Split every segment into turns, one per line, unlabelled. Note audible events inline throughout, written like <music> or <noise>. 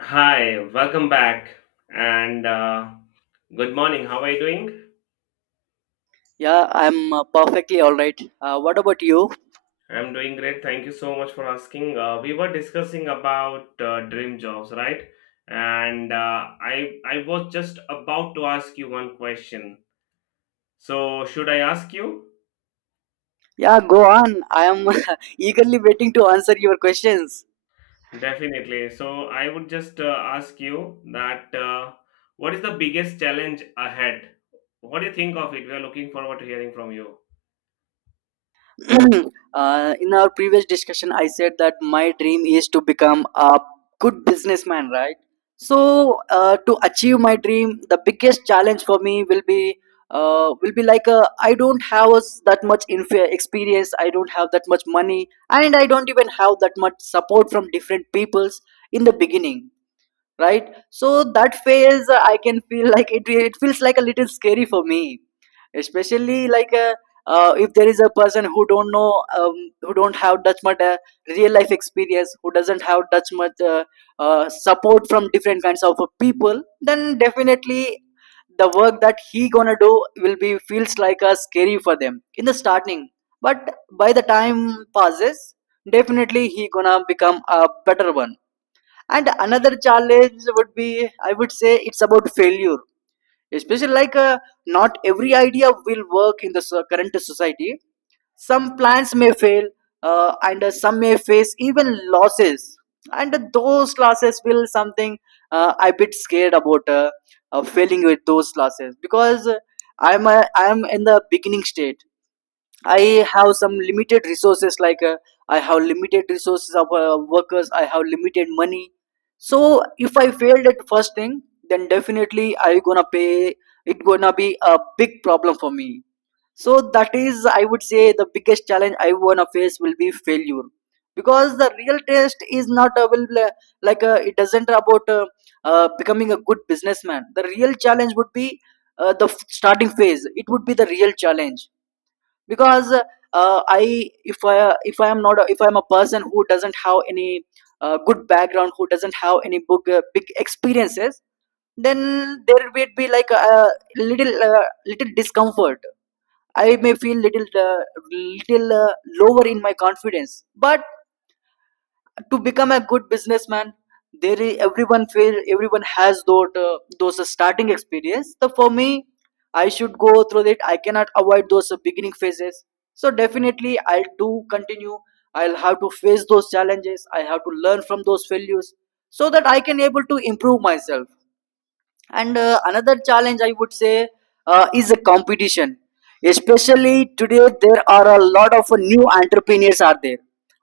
Hi, welcome back and good morning. How are you doing?
Yeah, I'm perfectly all right. What about you?
I'm doing great. Thank you so much for asking. We were discussing about dream jobs, right? And I was just about to ask you one question. So should I ask you?
Yeah, go on. I am <laughs> eagerly waiting to answer your questions.
Definitely. So I would just ask you that what is the biggest challenge ahead? What do you think of it? We are looking forward to hearing from you.
<clears throat> In our previous discussion, I said that my dream is to become a good businessman, right? So, to achieve my dream, the biggest challenge for me will be I don't have us that much experience. I don't have that much money, and I don't even have that much support from different peoples in the beginning, right? So that phase, I can feel like it feels like a little scary for me, especially like, if there is a person who don't know, who don't have that much real life experience, who doesn't have that much support from different kinds of people, then definitely the work that he gonna do will be feels like a scary for them in the starting. But by the time passes, definitely he gonna become a better one. And another challenge would be, I would say, it's about failure. Especially like, not every idea will work in the current society. Some plans may fail, and some may face even losses. And those losses will something, I bit scared about, failing with those losses, because I'm in the beginning stage. I have some limited resources, like I have limited resources of workers, I have limited money. So if I failed at first thing, then definitely I gonna pay. It gonna be a big problem for me. So that is, I would say, the biggest challenge I wanna face will be failure, because the real test is not available. Like, it doesn't about becoming a good businessman. The real challenge would be, starting phase. It would be the real challenge, because I if I if I am not a, if I am a person who doesn't have any good background, who doesn't have any big big experiences, then there will be like a little little discomfort. I may feel little little uh, lower in my confidence. But to become a good businessman, everyone fail, everyone has those starting experience. So for me, I should go through it. I cannot avoid those beginning phases. So definitely I'll do continue. I'll have to face those challenges. I have to learn from those failures, so that I can able to improve myself. And another challenge I would say is a competition. Especially today, there are a lot of new entrepreneurs are there,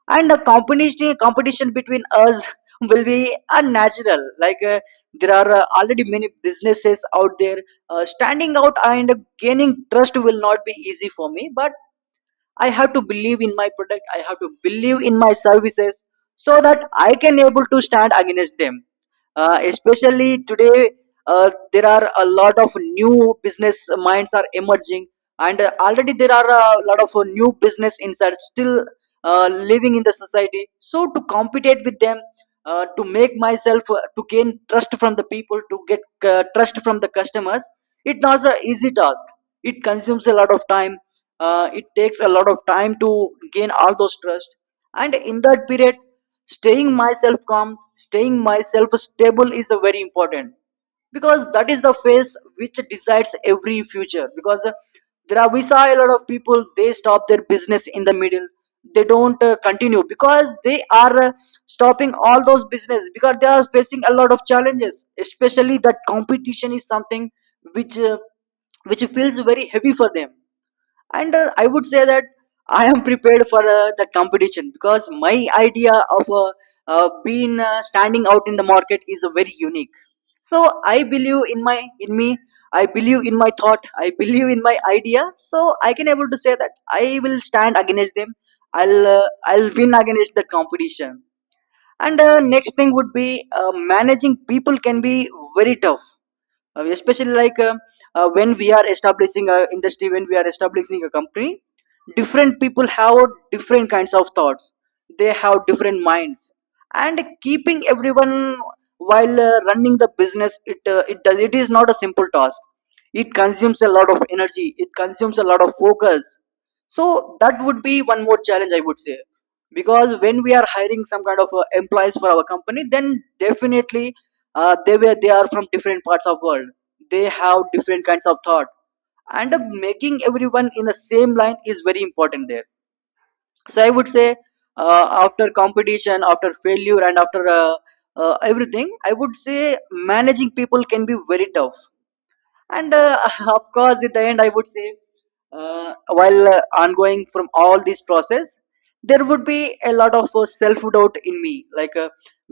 and the competition between us <laughs> will be unnatural. Like there are already many businesses out there. Standing out and gaining trust will not be easy for me, but I have to believe in my product, I have to believe in my services, so that I can able to stand against them. Especially today, there are a lot of new business minds are emerging, and already there are a lot of new business insights still living in the society. So to compete with them, to make myself, to gain trust from the people, to get trust from the customers, it's not an easy task. It consumes a lot of time. It takes a lot of time to gain all those trust. And in that period, staying myself calm, staying myself stable is a very important, because that is the phase which decides every future. Because there are, we saw a lot of people, they stop their business in the middle. They don't continue, because they are stopping all those business, because they are facing a lot of challenges. Especially that competition is something which uh, which feels very heavy for them. And I would say that I am prepared for the competition, because my idea of being standing out in the market is very unique. So I believe in my, in me, I believe in my thought, I believe in my idea. So I can able to say that I will stand against them. I'll I'll win against the competition. And next thing would be managing people can be very tough. Especially, when we are establishing a industry, when we are establishing a company, different people have different kinds of thoughts. They have different minds. And keeping everyone while running the business, it it does it is not a simple task. It consumes a lot of energy, it consumes a lot of focus. So that would be one more challenge, I would say. Because when we are hiring some kind of employees for our company, then definitely they are from different parts of world. They have different kinds of thought. And making everyone in the same line is very important there. So I would say, after competition, after failure, and after everything, I would say managing people can be very tough. And <laughs> of course at the end, I would say, uh, while ongoing from all this process, there would be a lot of self-doubt in me, like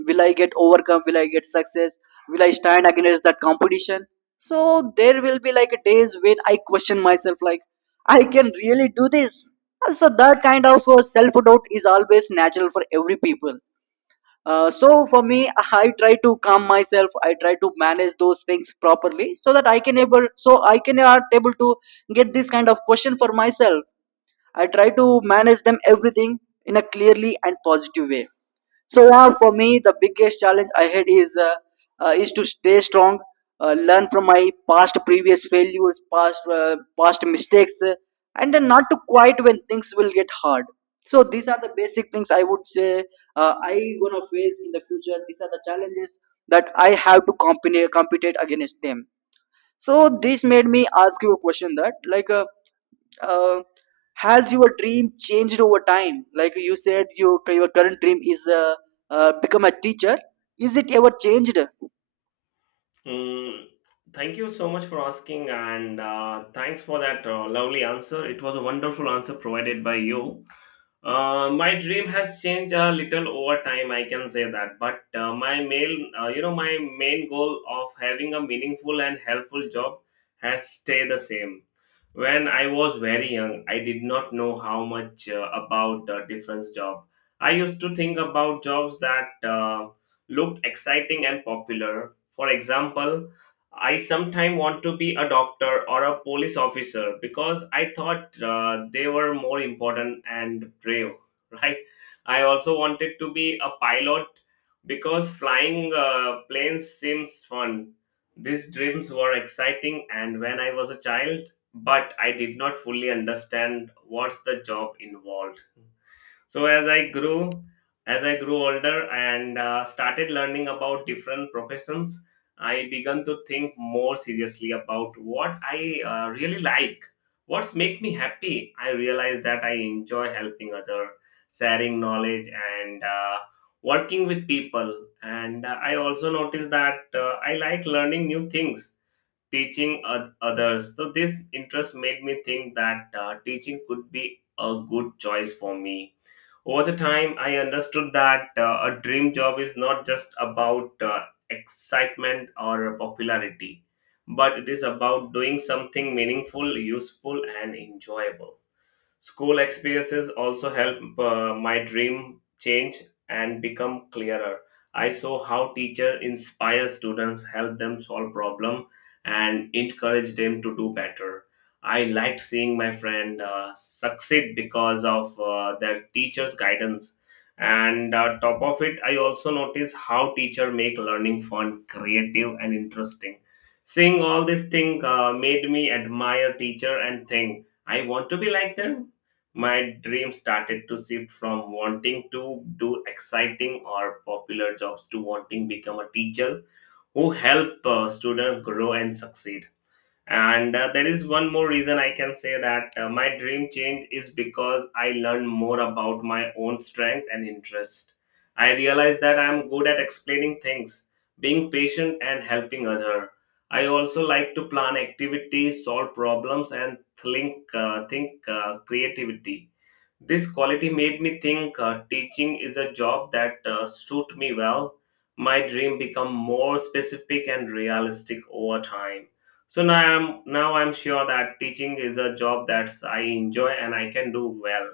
will I get overcome, will I get success, will I stand against that competition? So there will be like days when I question myself like I can really do this. So that kind of self-doubt is always natural for every people. So for me, I try to calm myself. I try to manage those things properly so that I can able, so I can are able to get this kind of question for myself. I try to manage them everything in a clearly and positive way. So yeah, for me, the biggest challenge I had is to stay strong, learn from my past, previous failures, past past mistakes, and then not to quit when things will get hard. So these are the basic things I would say I gonna face in the future. These are the challenges that I have to compete against them. So this made me ask you a question that like. Uh, has your dream changed over time? Like you said, you, your current dream is become a teacher. Is it ever changed?
Mm, thank you so much for asking, and thanks for that lovely answer. It was a wonderful answer provided by you. My dream has changed a little over time, I can say that. But my main, my main goal of having a meaningful and helpful job has stayed the same. When I was very young, I did not know how much about different job. I used to think about jobs that uh, looked exciting and popular. For example, I sometimes want to be a doctor or a police officer because I thought they were more important and brave, <laughs> right? I also wanted to be a pilot because flying planes seems fun. These dreams were exciting, and when I was a child, but I did not fully understand what's the job involved. So as I grew older and started learning about different professions, I began to think more seriously about what I really like, what's make me happy. I realized that I enjoy helping other, sharing knowledge, and working with people. And I also noticed that I like learning new things teaching others. So this interest made me think that teaching could be a good choice for me. Over the time, I understood that a dream job is not just about excitement or popularity, but it is about doing something meaningful, useful, and enjoyable. School experiences also help my dream change and become clearer. I saw how teacher inspire students, help them solve problem, and encourage them to do better. I liked seeing my friend succeed because of their teacher's guidance. And top of it, I also noticed how teacher make learning fun, creative, and interesting. Seeing all these thing made me admire teacher and think I want to be like them. My dream started to shift from wanting to do exciting or popular jobs to wanting become a teacher who help students grow and succeed. And there is one more reason I can say that my dream change is because I learned more about my own strength and interest. I realized that I am good at explaining things, being patient and helping other. I also like to plan activities, solve problems and think creativity. This quality made me think teaching is a job that suit me well. My dream become more specific and realistic over time. So now I'm sure that teaching is a job that I enjoy and I can do well.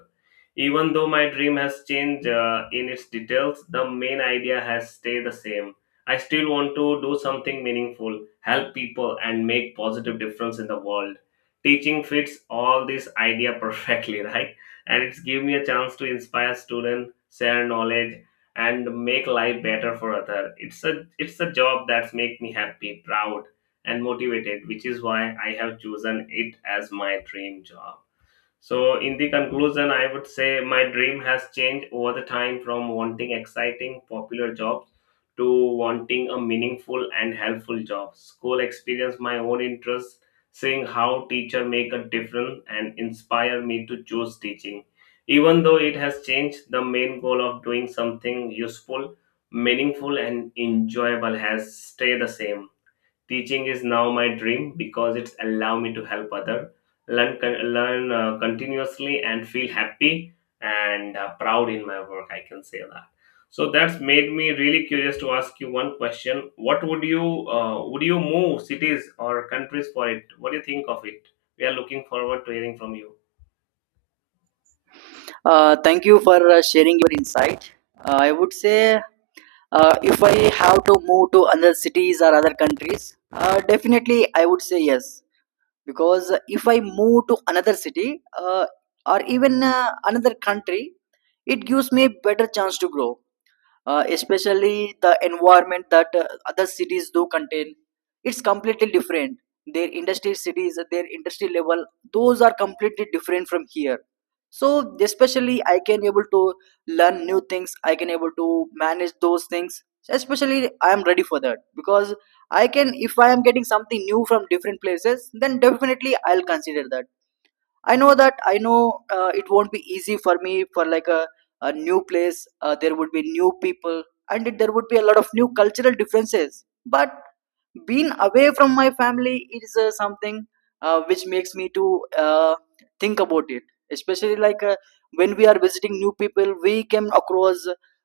Even though my dream has changed in its details, the main idea has stayed the same. I still want to do something meaningful, help people, and make positive difference in the world. Teaching fits all this idea perfectly, <laughs> right? And it's give me a chance to inspire students, share knowledge, and make life better for other. It's a job that's make me happy, proud, and motivated, which is why I have chosen it as my dream job. So, in the conclusion, I would say my dream has changed over the time from wanting exciting, popular jobs to wanting a meaningful and helpful job. School experience, my own interests, seeing how teacher make a difference and inspire me to choose teaching. Even though it has changed, the main goal of doing something useful, meaningful, and enjoyable has stayed the same. Teaching is now my dream because it's allow me to help other learn learn continuously and feel happy and proud in my work. I can say that. So that's made me really curious to ask you one question. What would you move cities or countries for it? What do you think of it? We are looking forward to hearing from you.
Thank you for sharing your insight. I would say, if I have to move to other cities or other countries, definitely I would say yes. Because if I move to another city, or even another country, it gives me better chance to grow, especially the environment that other cities do contain, it's completely different. Their industry cities, their industry level, those are completely different from here. So especially I can able to learn new things, I can able to manage those things. Especially I am ready for that, because I can, if I am getting something new from different places, then definitely I'll consider that. I know that, I know it won't be easy for me, for a new place. There would be new people, and there would be a lot of new cultural differences. But being away from my family is something which makes me to think about it. Especially like, when we are visiting new people, we came across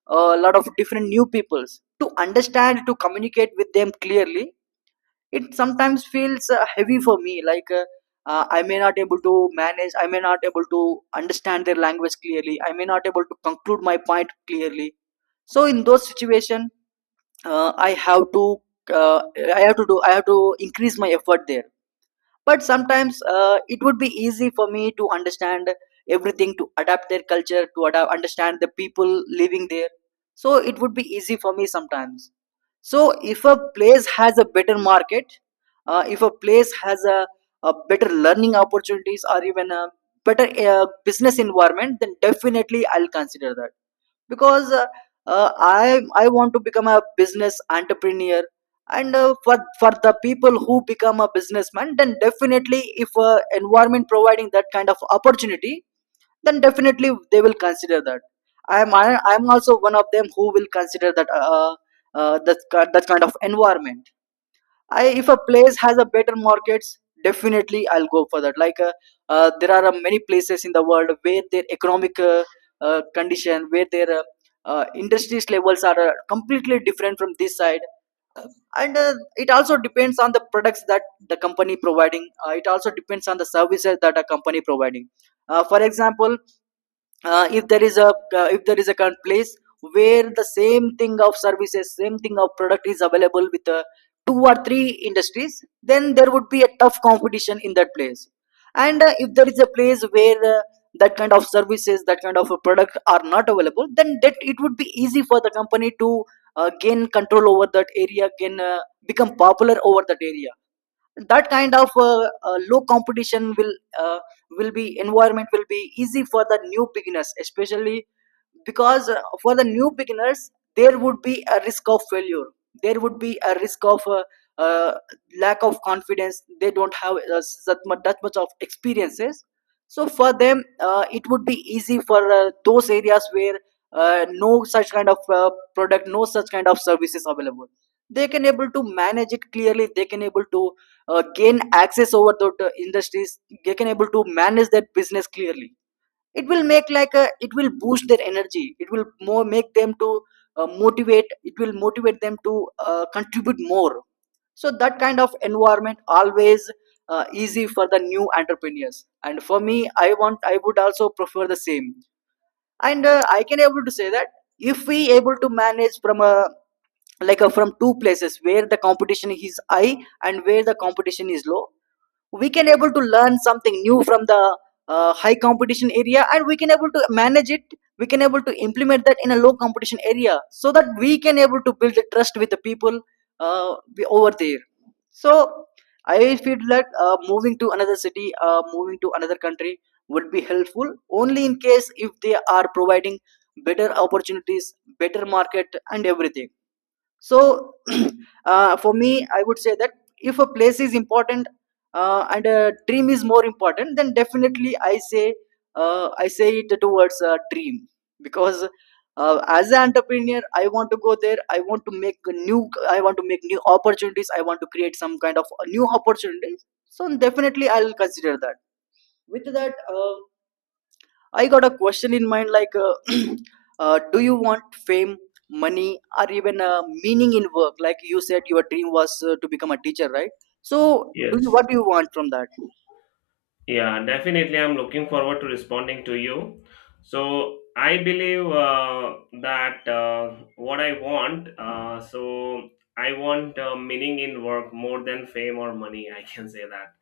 a lot of different new peoples. To understand, to communicate with them clearly, it sometimes feels heavy for me, like I may not able to manage, I may not able to understand their language clearly, I may not able to conclude my point clearly. So in those situation, I have to, uh, I have to do I have to increase my effort there. But sometimes it would be easy for me to understand everything, to adapt their culture, to adapt, understand the people living there. So it would be easy for me sometimes. So, if a place has a better market, if a place has a better learning opportunities, or even a better business environment, then definitely I'll consider that. Because I want to become a business entrepreneur. And for the people who become a businessman, then definitely if environment providing that kind of opportunity, then definitely they will consider that. I i am also one of them who will consider that that kind of environment. I If a place has a better markets, definitely I'll go for that. There are many places in the world where their economic condition, where their industries levels are completely different from this side. And it also depends on the products that the company providing. It also depends on the services that a company providing. For example, if there is a current place where the same thing of services, same thing of product is available with two or three industries, then there would be a tough competition in that place. And if there is a place where that kind of services, that kind of a product are not available, then that it would be easy for the company to gain control over that area, gain become popular over that area. That kind of low competition will, uh, will be environment will be easy for the new beginners, especially because for the new beginners there would be a risk of failure. There would be a risk of uh, lack of confidence. They don't have that much of experiences. So for them it would be easy for those areas where no such kind of product, no such kind of services available. They can able to manage it clearly. They can able to gain access over the industries. They can able to manage that business clearly. It will make it will boost their energy. It will more make them to motivate it will motivate them to contribute more. So that kind of environment always easy for the new entrepreneurs, and for me, I would also prefer the same. And I can able to say that if we able to manage from a, from two places where the competition is high and where the competition is low, we can able to learn something new from the high competition area, and we can able to manage it. We can able to implement that in a low competition area, so that we can able to build the trust with the people uh, over there. So I feel that moving to another city, moving to another country would be helpful only in case if they are providing better opportunities, better market, and everything. So <clears throat> for me I would say that if a place is important and a dream is more important, then definitely I say, I say it towards a dream. Because as an entrepreneur, I want to go there, I want to make new opportunities, I want to create some kind of a new opportunities, so definitely I'll consider that. With that I got a question in mind, like, <clears throat> do you want fame, money, or even meaning in work? Like you said, your dream was to become a teacher, right? So, do you
Yes.
what do you want from that?
Yeah, definitely. I'm looking forward to responding to you. So I believe that what I want. So I want meaning in work more than fame or money. I can say that.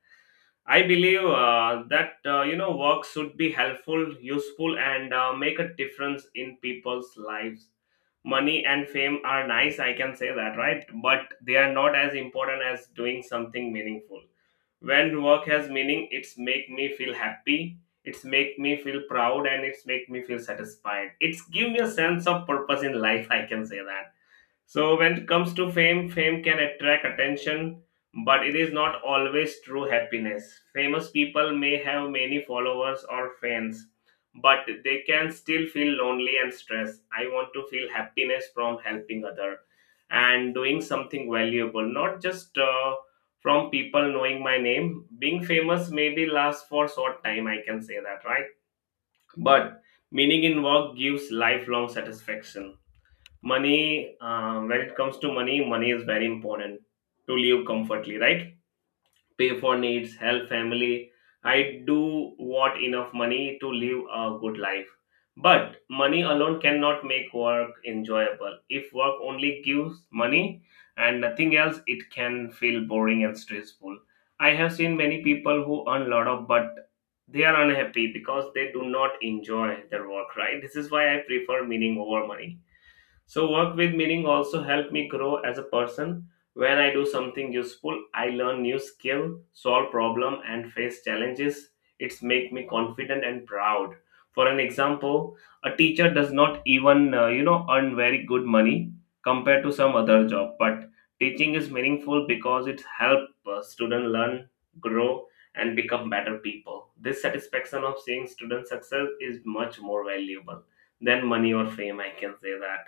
I believe that work should be helpful, useful, and make a difference in people's lives. Money and fame are nice. I can say that, right? But they are not as important as doing something meaningful. When work has meaning, it's make me feel happy, it's make me feel proud and it's make me feel satisfied, it's give me a sense of purpose in life, I can say that. So when it comes to fame, fame can attract attention, but it is not always true happiness. Famous people may have many followers or fans, but they can still feel lonely and stressed. I want to feel happiness from helping other and doing something valuable, not just from people knowing my name. Being famous maybe lasts for short time, I can say that, right? But meaning in work gives lifelong satisfaction. Money when it comes to money is very important to live comfortably, right? Pay for needs, help family. I do want enough money to live a good life, but money alone cannot make work enjoyable. If work only gives money and nothing else, it can feel boring and stressful. I have seen many people who earn a lot of but they are unhappy because they do not enjoy their work, right? This is why I prefer meaning over money. So work with meaning also help me grow as a person. When I do something useful, I learn new skill, solve problem and face challenges. It's make me confident and proud. For an example, a teacher does not even earn very good money compared to some other job, but teaching is meaningful because it help student learn, grow and become better people. This satisfaction of seeing student success is much more valuable than money or fame, I can say that.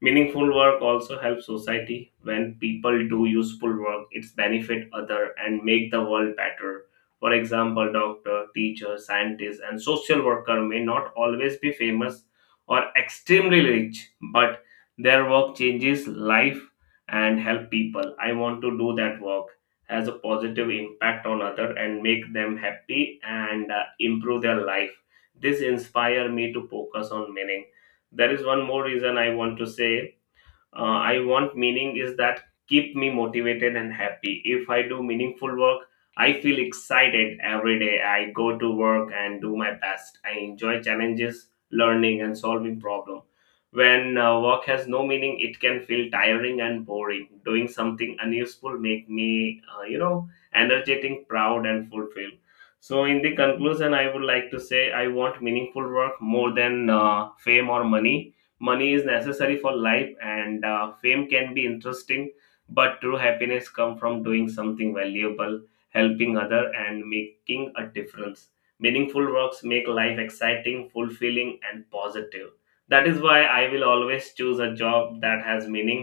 Meaningful work also helps society. When people do useful work, it's benefit other and make the world better. For example, doctor, teacher, scientist, and social worker may not always be famous or extremely rich, but their work changes life and help people. I want to do that work has a positive impact on other and make them happy and improve their life. This inspire me to focus on meaning. There is one more reason I want to say I want meaning is that keep me motivated and happy. If I do meaningful work, I feel excited every day, I go to work and do my best, I enjoy challenges, learning and solving problem. When work has no meaning, it can feel tiring and boring. Doing something unuseful make me energetic, proud and fulfilled. So in the conclusion, I would like to say I want meaningful work more than fame or money. Money is necessary for life and fame can be interesting, but true happiness comes from doing something valuable, helping other and making a difference. Meaningful works make life exciting, fulfilling and positive. That is why I will always choose a job that has meaning.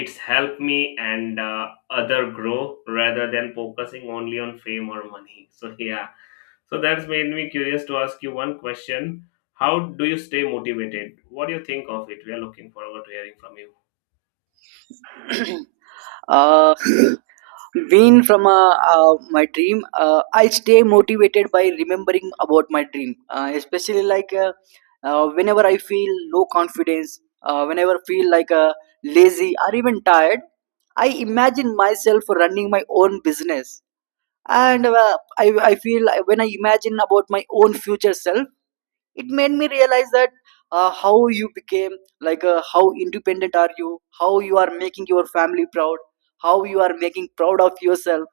It's helped me and other grow rather than focusing only on fame or money. So yeah, so that's made me curious to ask you one question. How do you stay motivated? What do you think of it? We are looking forward to hearing from you.
<clears throat> uh, win from my dream, I stay motivated by remembering about my dream, especially whenever I feel low confidence, whenever I feel like lazy or even tired, I imagine myself running my own business. And I feel like when I imagine about my own future self, it made me realize that how you became, how independent are you, how you are making your family proud, how you are making proud of yourself.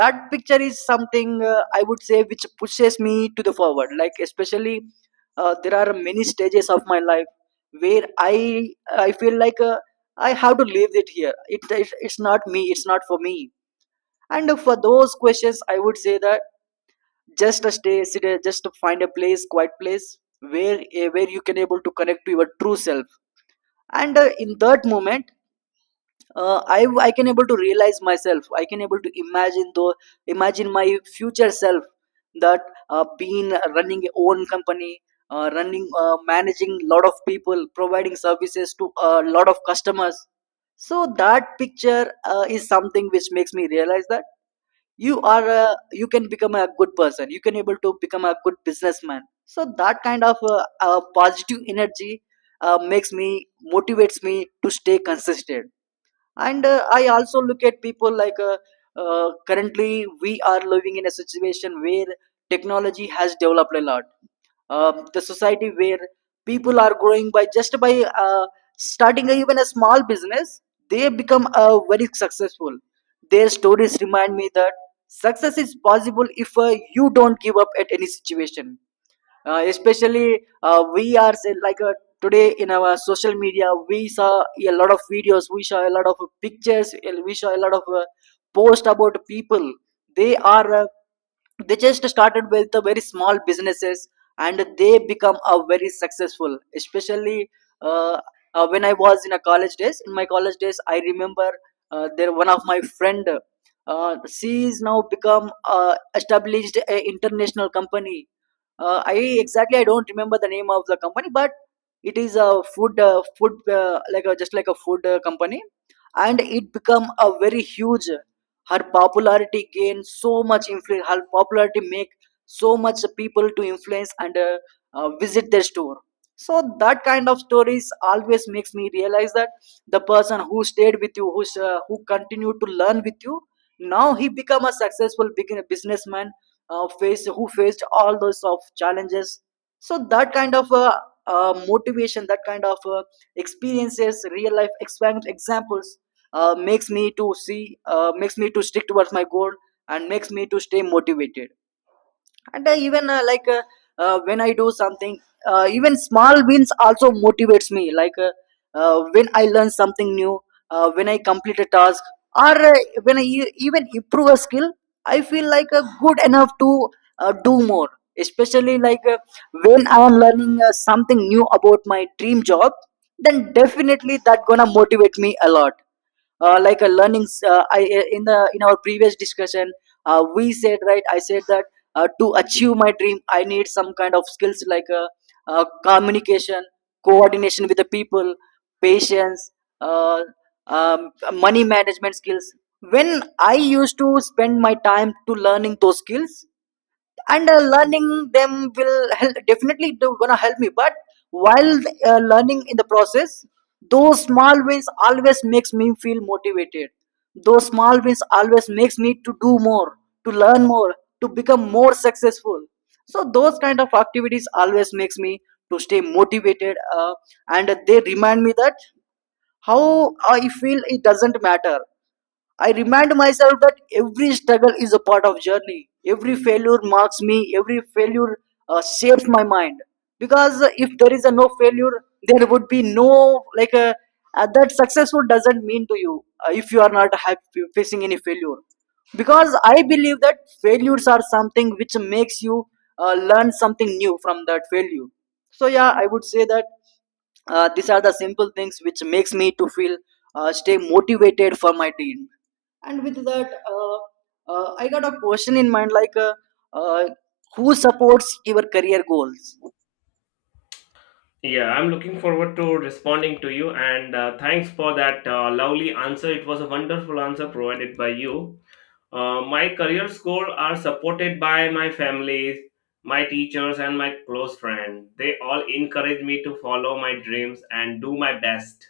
That picture is something I would say which pushes me to the forward, like especially there are many stages of my life where I feel like I have to leave it here, it's not me, it's not for me. And for those questions I would say that just a stay sit a- just to find a place, quiet place, where where you can able to connect to your true self. And in that moment, I can able to realize myself, I can able to imagine my future self, that being running a own company, running managing lot of people, providing services to a lot of customers. So that picture is something which makes me realize that you can become a good person, you can able to become a good businessman. So that kind of positive energy makes me motivates me to stay consistent. And I also look at people like currently we are living in a situation where technology has developed a lot. The society where people are growing by just by starting a, even a small business, they become very successful. Their stories remind me that success is possible if you don't give up at any situation. Uh, especially uh, we are say, like uh, today in our social media we saw a lot of videos, we saw a lot of pictures, and we saw a lot of posts about people. They are they just started with the very small businesses and they become a very successful. Especially uh, when I was in a college days, in my college days, I remember there one of my friend, she is now become established a international company. I Exactly I don't remember the name of the company, but it is a food just like a food company, and it become a very huge. Her popularity gained so much influence. Her popularity make so much people to influence and visit their store. So that kind of stories always makes me realize that the person who stayed with you, who continued to learn with you, now he become a successful big- businessman, faced who faced all those of challenges. So that kind of motivation, that kind of experiences, real life expe- examples makes me to see, makes me to stick towards my goal and makes me to stay motivated. And even like when I do something, even small wins also motivates me, like when I learn something new, when I complete a task, or when I e- even improve a skill, I feel like good enough to do more. Especially like when I am learning something new about my dream job, then definitely that gonna motivate me a lot. Like a learning I- In the in our previous discussion we said, right, I said that to achieve my dream, I need some kind of skills, like communication, coordination with the people, patience, uh, money management skills. When I used to spend my time to learning those skills, and learning them will help, definitely do, gonna help me. But while learning in the process, those small wins always makes me feel motivated. Those small wins always makes me to do more, to learn more, to become more successful. So those kind of activities always makes me to stay motivated. And they remind me that how I feel it doesn't matter. I remind myself that every struggle is a part of journey. Every failure marks me. Every failure shapes my mind. Because if there is a no failure, there would be no like that successful doesn't mean to you if you are not happy facing any failure. Because I believe that failures are something which makes you learn something new from that failure. So yeah, I would say that these are the simple things which makes me to feel stay motivated for my team. And with that I got a question in mind, like, uh, who supports your career goals?
Yeah, I'm looking forward to responding to you and thanks for that lovely answer. It was a wonderful answer provided by you. My career goals are supported by my family, my teachers, and my close friend. They all encourage me to follow my dreams and do my best.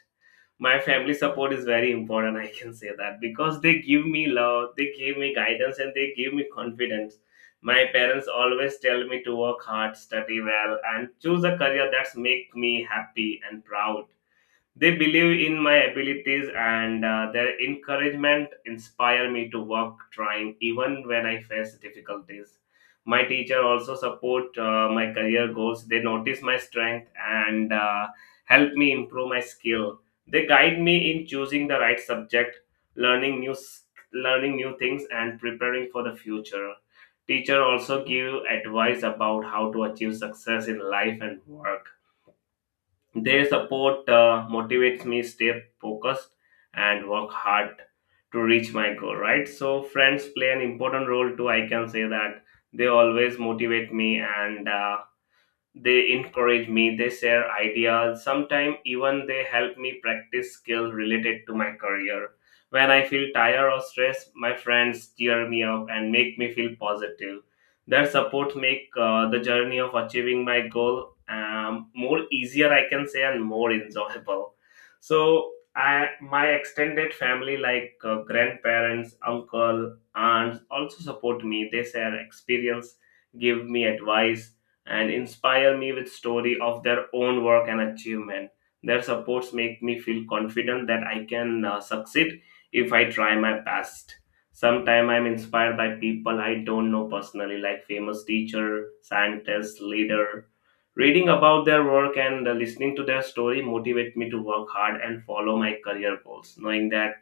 My family support is very important, I can say that, because they give me love, they give me guidance and they give me confidence. My parents always tell me to work hard, study well and choose a career that's make me happy and proud. They believe in my abilities and their encouragement inspire me to work trying even when I face difficulties. My teacher also support my career goals. They notice my strength and help me improve my skill. They guide me in choosing the right subject, learning learning new things and preparing for the future. Teacher also give advice about how to achieve success in life and work. Their support motivates me stay focused and work hard to reach my goal, right? So friends play an important role too, I can say that. They always motivate me and they encourage me, they share ideas, sometimes even they help me practice skill related to my career. When I feel tired or stressed, my friends cheer me up and make me feel positive. Their support make the journey of achieving my goal more easier, I can say, and more enjoyable. So, I, my extended family, like grandparents, uncle, aunts, also support me. They share experience, give me advice, and inspire me with story of their own work and achievement. Their supports make me feel confident that I can succeed if I try my best. Sometimes I'm inspired by people I don't know personally, like famous teacher, scientist, leader. Reading about their work and listening to their story motivate me to work hard and follow my career goals, knowing that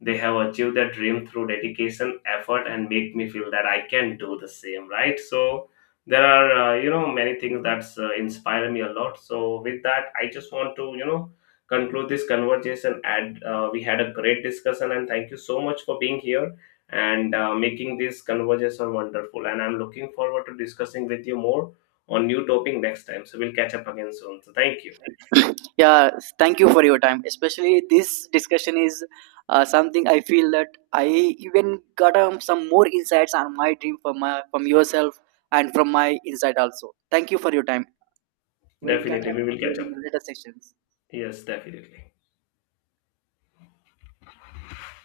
they have achieved their dream through dedication, effort, and make me feel that I can do the same, right? So there are, many things that's inspire me a lot. So with that, I just want to, conclude this conversation. And we had a great discussion, and thank you so much for being here and making this conversation wonderful. And I'm looking forward to discussing with you more on new topic next time. So we'll catch up again soon. So thank you.
Yeah, thank you for your time. Especially this discussion is something I feel that I even got some more insights on my dream from my, from yourself, and from my insight also. Thank you for your time. We'll catch
Definitely,
up
we will catch
again in
up.
the later sessions.
Yes, definitely.